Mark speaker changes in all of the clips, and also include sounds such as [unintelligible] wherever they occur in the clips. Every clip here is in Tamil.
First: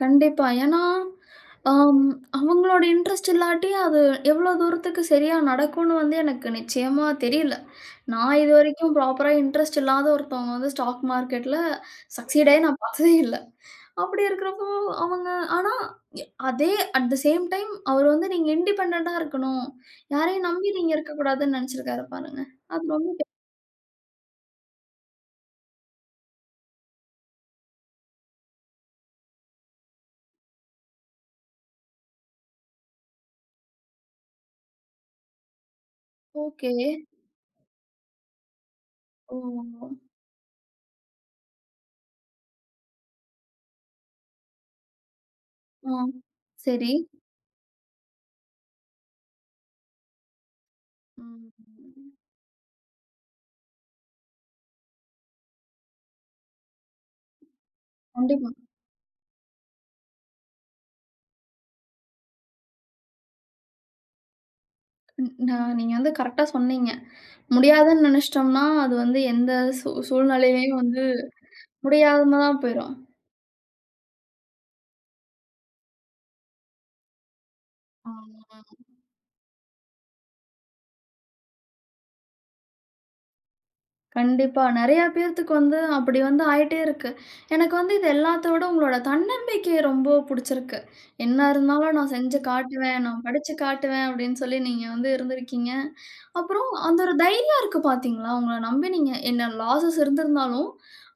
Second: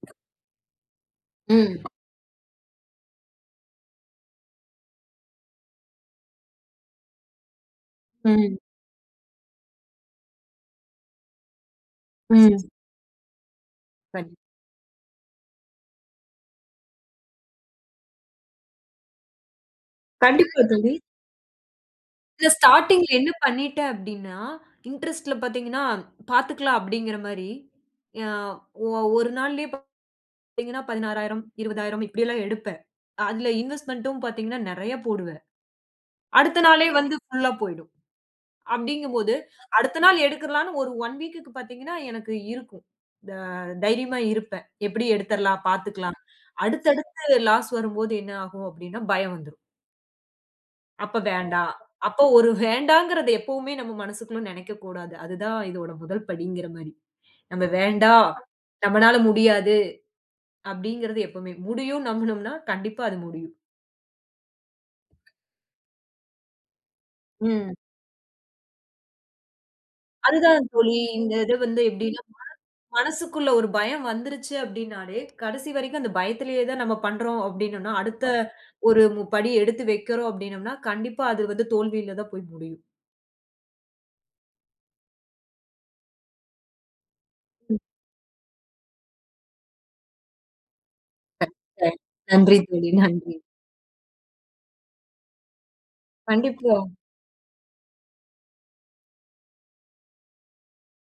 Speaker 1: கண்டிப்பா. ஏன்னா,
Speaker 2: ம்.
Speaker 1: அம் அவங்களோட இன்ட்ரெஸ்ட் இல்லாட்டி, அது எவ்வளோ தூரத்துக்கு சரியா நடக்கும்ன்னு வந்து எனக்கு நிச்சயமா தெரியல! நான்
Speaker 2: ம்.
Speaker 1: இதுவரைக்கும் ப்ராப்பரா இன்ட்ரெஸ்ட் இல்லாத ஒருத்தவங்க வந்து, ஸ்டாக் மார்க்கெட்ல சக்சீட்
Speaker 2: ம்.
Speaker 1: ஆயி நான் பார்த்ததே இல்ல. அப்படி
Speaker 2: கண்
Speaker 1: இருக்கிறப்போ, அவங்க ஆனா, ய அதே அட் தே சேம் டைம், அவரு வந்து, நீங்க இண்டிபெண்டென்டா இருக்கணும். யாரையும்
Speaker 2: கண்டிப்பா,
Speaker 1: நம்பி
Speaker 2: தோழி.
Speaker 1: நீங்க இருக்கக்கூடாதுன்னு நெனைச்சிருக்காரு, பாருங்க.
Speaker 2: இந்த
Speaker 1: அது
Speaker 2: ஸ்டார்ட்டிங்ல
Speaker 1: ரொம்ப பெ
Speaker 2: என்ன பண்ணிட்டேன்? அப்படின்னா, இன்ட்ரெஸ்ட்ல பாத்தீங்கன்னா பாத்துக்கலாம் அப்பிடீங்கிற மாரி, எ ஒ-1 நாளிலயே பார்த்தீங்கன்னா, 16,000, 20,000 இப்படி எல்லாம் எடுப்பேன். அதில இன்வெஸ்ட்மென்டும் பாத்தீங்கன்னா, நெறைய போடுவேன். அடுத்த நாளே
Speaker 1: ஓகே.
Speaker 2: வந்து புல்லா போய்டும். அப்பிடீங்கும்போது,
Speaker 1: ஓ!
Speaker 2: அடுத்த நாள் எடுத்துறலாம்ன்னு ஒரு 1 வீக்க்கு பாத்தீங்கன்னா, எனக்கு இருக்கும். த தைரியமா இருப்பேன். எப்பிடியும் எடுத்துறலாம்,
Speaker 1: ஆ,
Speaker 2: பாத்துக்கலாம் அடுத்து,
Speaker 1: சரி.
Speaker 2: அடுத்து லாஸ் வரும்போது, என்ன ஆகும்? அப்பிடீன்னா! பயம் வந்துரும். "அப்ப வேண்டாம்"
Speaker 1: ம்.
Speaker 2: அப்போ 1 வேண்டாங்கிறத எப்பவுமே நம்ம மனசுக்குள்ள நெனைக்க கூடாது. அது தான் இதோட முதல் படிங்கிற மாரி. "நம்ம வேண்டாம்,
Speaker 1: கண்டிப்பா.
Speaker 2: நம்மனால முடியாது" அப்பிடீங்கிறது எப்போமே "முடியும்ன்னு" நம்பினோம்னா, கண்டிப்பா அது முடியும்.
Speaker 1: ந் ந நீங்க வந்து கரெக்டா சொன்னீங்க.
Speaker 2: ம்.
Speaker 1: முடியாதுன்னு நெனச்சுட்டோம்னா, அது வந்து எந்த சூ
Speaker 2: அதுதான்
Speaker 1: சூழ்நிலைலயும்
Speaker 2: தோழி.
Speaker 1: வந்து,
Speaker 2: இந்த இது வந்து எப்பிடீன்னா,
Speaker 1: முடியாம தான்
Speaker 2: [unintelligible]
Speaker 1: போய்ரும்.
Speaker 2: மனசுக்குள்ள 1 பயம் வந்துருச்சு அப்பிடின்னாலே, கடைசி வரைக்கும் அந்த பயத்திலேயே தான் நம்ம பண்றோம் அப்பிடின்னோன்னா, அடுத்த
Speaker 1: ஆமாங்க.
Speaker 2: 1 மு படி எடுத்து வெக்கிறோம் அப்பிடீன்னோம்னா, கண்டிப்பா அது வந்து தோல்வியில தான் போய் முடியும்.
Speaker 1: கண்டிப்பா. நெறைய பேத்துக்கு வந்து அப்படி வந்து ஆயிட்டே இருக்கு. எனக்கு
Speaker 2: ம்.
Speaker 1: வந்து இது எல்லாத்த விட, உங்களோட தன்னம்பிக்கைய ரொம்ப புடுச்சிருக்கு. "என்ன இருந்தாலும்
Speaker 2: [unintelligible]
Speaker 1: நான் செஞ்சு
Speaker 2: நன்றி தோழி,
Speaker 1: காட்டுவேன். நான்
Speaker 2: நன்றி.
Speaker 1: படிச்சு காட்டுவேன்" அப்பிடீன்னு சொல்லி நீங்க வந்து இருந்திருக்கீங்க. அப்புறம்
Speaker 2: கண்டிப்பா.
Speaker 1: அந்த 1 தைரியம் இருக்கு. பார்த்தீர்களா? உங்கள நம்பி நீங்க என்ன, லாஸஸ் இருந்திருந்தாலும்,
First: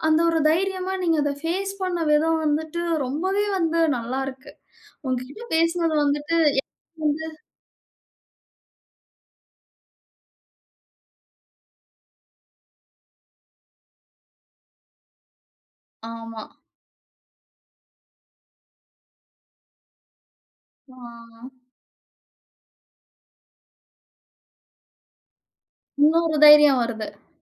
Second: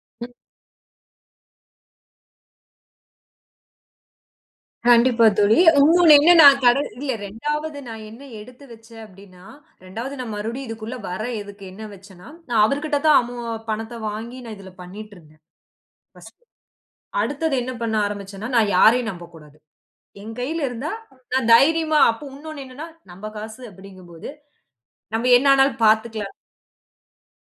Speaker 1: அந்த
Speaker 2: ம்.
Speaker 1: ஒரு தைரியமா, நீங்க அதை பேஸ் பண்ண விதம் வந்துட்டு ரொம்பவே வந்து நல்லாருக்கு.
Speaker 2: கண்டிப்பா
Speaker 1: உங்ககிட்ட
Speaker 2: தோழி,
Speaker 1: பேசினது
Speaker 2: உன்னொன்னு
Speaker 1: வந்துட்டு,
Speaker 2: என்னன்னா, கடன்
Speaker 1: எனக்கு
Speaker 2: இல்ல,
Speaker 1: வந்து
Speaker 2: 2வது நான் என்ன எடுத்து வச்சேன், அப்பிடீன்னா, 2வது நான் மறுபடியும் இதற்குள்ள வர எதுக்கு எண்ணம் வைச்சேன்னா, நான் அவருகிட்ட தான் அமௌ பணத்த வாங்கி, நான் இதில பண்ணிட்டுருந்தேன்.
Speaker 1: ஆமா.
Speaker 2: பர்ஸ்ட்டு. அடுத்தது என்ன பண்ண ஆரம்பிச்சேன்னா, நான் யாரையும் நம்பக்கூடாது. என் கையில இருந்தா, நான்
Speaker 1: ஆ.
Speaker 2: தைரியமா அப்போ, உன்னொன்னு என்னன்னா, நம்ப காசு அப்பிடீங்கம்போது, நம்ம என்ன ஆனாலும் பார்த்துக்கலாம்.
Speaker 1: இன்னோரு தைரியம் வருது.